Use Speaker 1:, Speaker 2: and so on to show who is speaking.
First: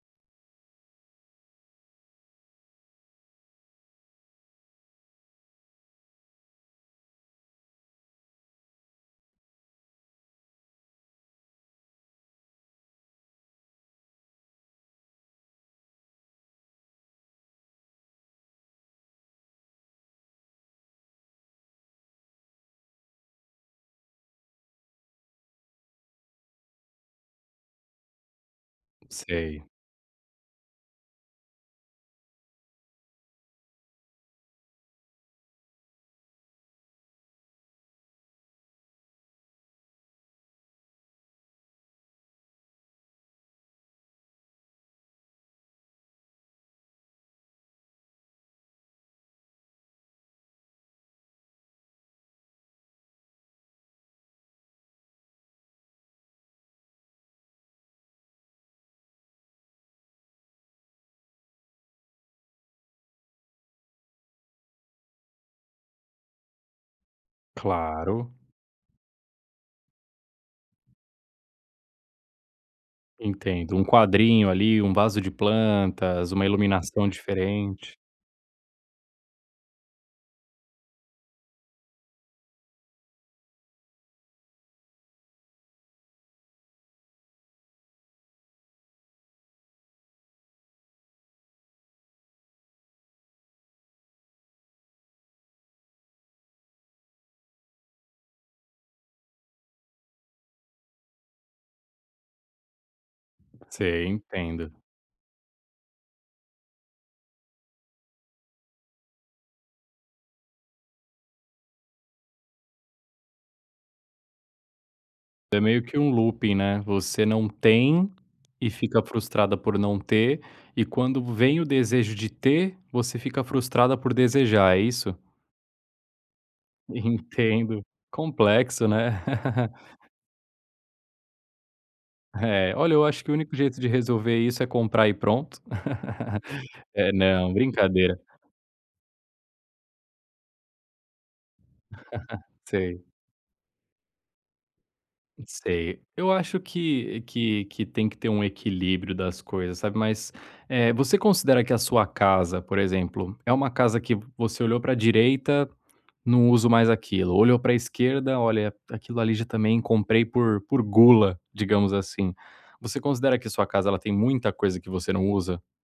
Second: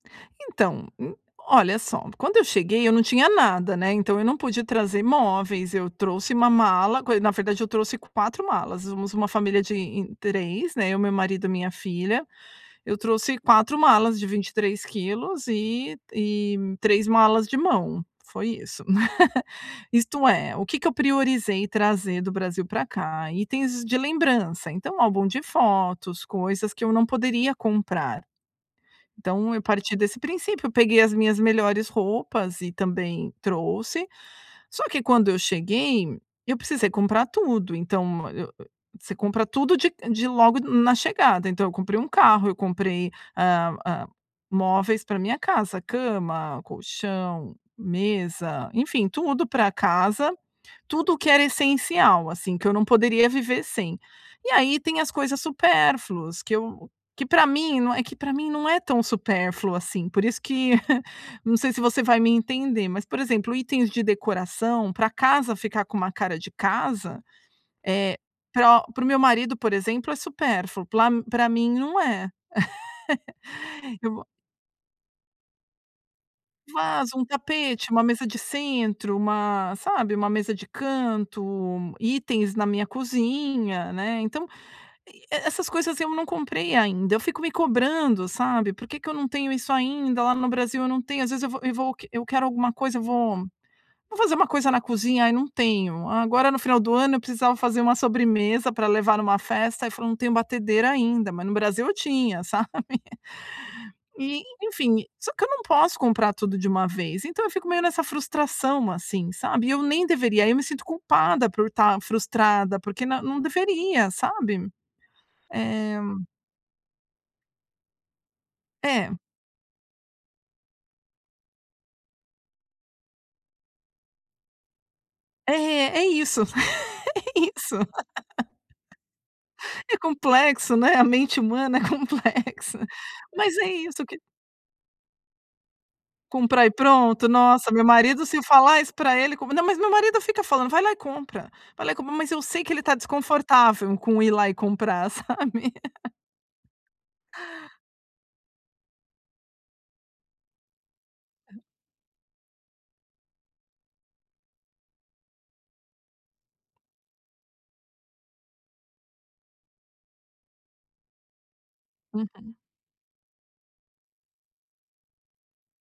Speaker 1: Então, hum, olha só, quando eu cheguei, eu não tinha nada, né, então eu não pude trazer móveis, eu trouxe uma mala, co na verdade eu trouxe 4 malas, somos uma família de em 3, né, eu, meu marido e minha filha. Eu trouxe 4 malas de 23 quilos e e 3 malas de mão. Foi isso. Isto é, o que que eu priorizei trazer do Brasil pra cá: itens de lembrança, então álbum de fotos, coisas que eu não poderia comprar. Então eu
Speaker 2: Sei.
Speaker 1: parti desse princípio, peguei as minhas melhores roupas e também trouxe. Só que quando eu cheguei, eu precisei comprar tudo. Então, eu você compra tudo de de logo na chegada. Então eu comprei 1 carro, eu comprei, hã hã, móveis pra minha casa, cama, colchão, mesa, enfim, tudo pra casa, tudo o que era essencial, assim, que eu não poderia viver sem. E aí tem as coisas supérfluas, que eu que pra mim não é é que pra mim não é tão supérfluo, assim, por isso que, não sei se você vai me entender, mas por exemplo, itens de decoração pra casa ficar com uma cara de casa, eh,
Speaker 2: Claro.
Speaker 1: pra para o meu marido, por exemplo, é supérfluo, pla pra mim não é.
Speaker 2: Entendo, um
Speaker 1: E vou
Speaker 2: quadrinho ali, um vaso de plantas, uma iluminação
Speaker 1: Vaso, um tapete,
Speaker 2: diferente.
Speaker 1: uma mesa de centro, uma sabe, uma mesa de canto, itens na minha cozinha, né. Então, eh, essas coisas eu não comprei ainda. Eu fico me cobrando, sabe: "Por que que eu não tenho isso ainda? Lá no Brasil eu não tenho." Às vezes eu vou e vou eu quero alguma coisa, eu vou vou fazer uma coisa na cozinha: "Aí não tenho." Agora, no final do ano, eu precisava fazer uma sobremesa pra levar numa festa, aí falei: “Não tenho batedeira ainda”. Mas no Brasil eu tinha, sabe?
Speaker 2: Sei,
Speaker 1: E,
Speaker 2: entendo.
Speaker 1: enfim, só que eu não posso comprar tudo de uma vez, então eu fico meio nessa frustração assim, sabe. E eu nem deveria, aí me sinto culpada por estar frustrada, porque n não deveria, sabe.
Speaker 2: É meio
Speaker 1: Eh
Speaker 2: que um looping, né. Você não tem e fica
Speaker 1: É.
Speaker 2: frustrada por não ter e, quando vem o desejo de ter, você fica frustrada por desejar, é isso?
Speaker 1: É, é isso, é isso.
Speaker 2: Entendo. Complexo, né?
Speaker 1: É complexo, né, a mente humana é
Speaker 2: É,
Speaker 1: complexa,
Speaker 2: olha, acho que o único
Speaker 1: mas é
Speaker 2: jeito de
Speaker 1: isso que
Speaker 2: resolver isso é comprar e pronto.
Speaker 1: Comprar e
Speaker 2: É
Speaker 1: pronto.
Speaker 2: não,
Speaker 1: Nossa, meu
Speaker 2: brincadeira.
Speaker 1: marido se falar isso pra ele não. Mas meu marido fica falando: "Vai lá e compra, vai lá e compra!". Mas eu sei que ele está
Speaker 2: Sei.
Speaker 1: desconfortável com ir lá e comprar, sabe.
Speaker 2: Sei. Eu acho que que que tem que ter um equilíbrio das coisas, sabe. Mas, eh, você considera que a sua casa, por exemplo, é uma casa que você olhou pra direita, "não uso mais aquilo", olhou pra esquerda, "olha aquilo ali já também comprei por gula", digamos assim.
Speaker 1: Uhum.
Speaker 2: Você considera que a sua casa tem muita coisa que você não usa?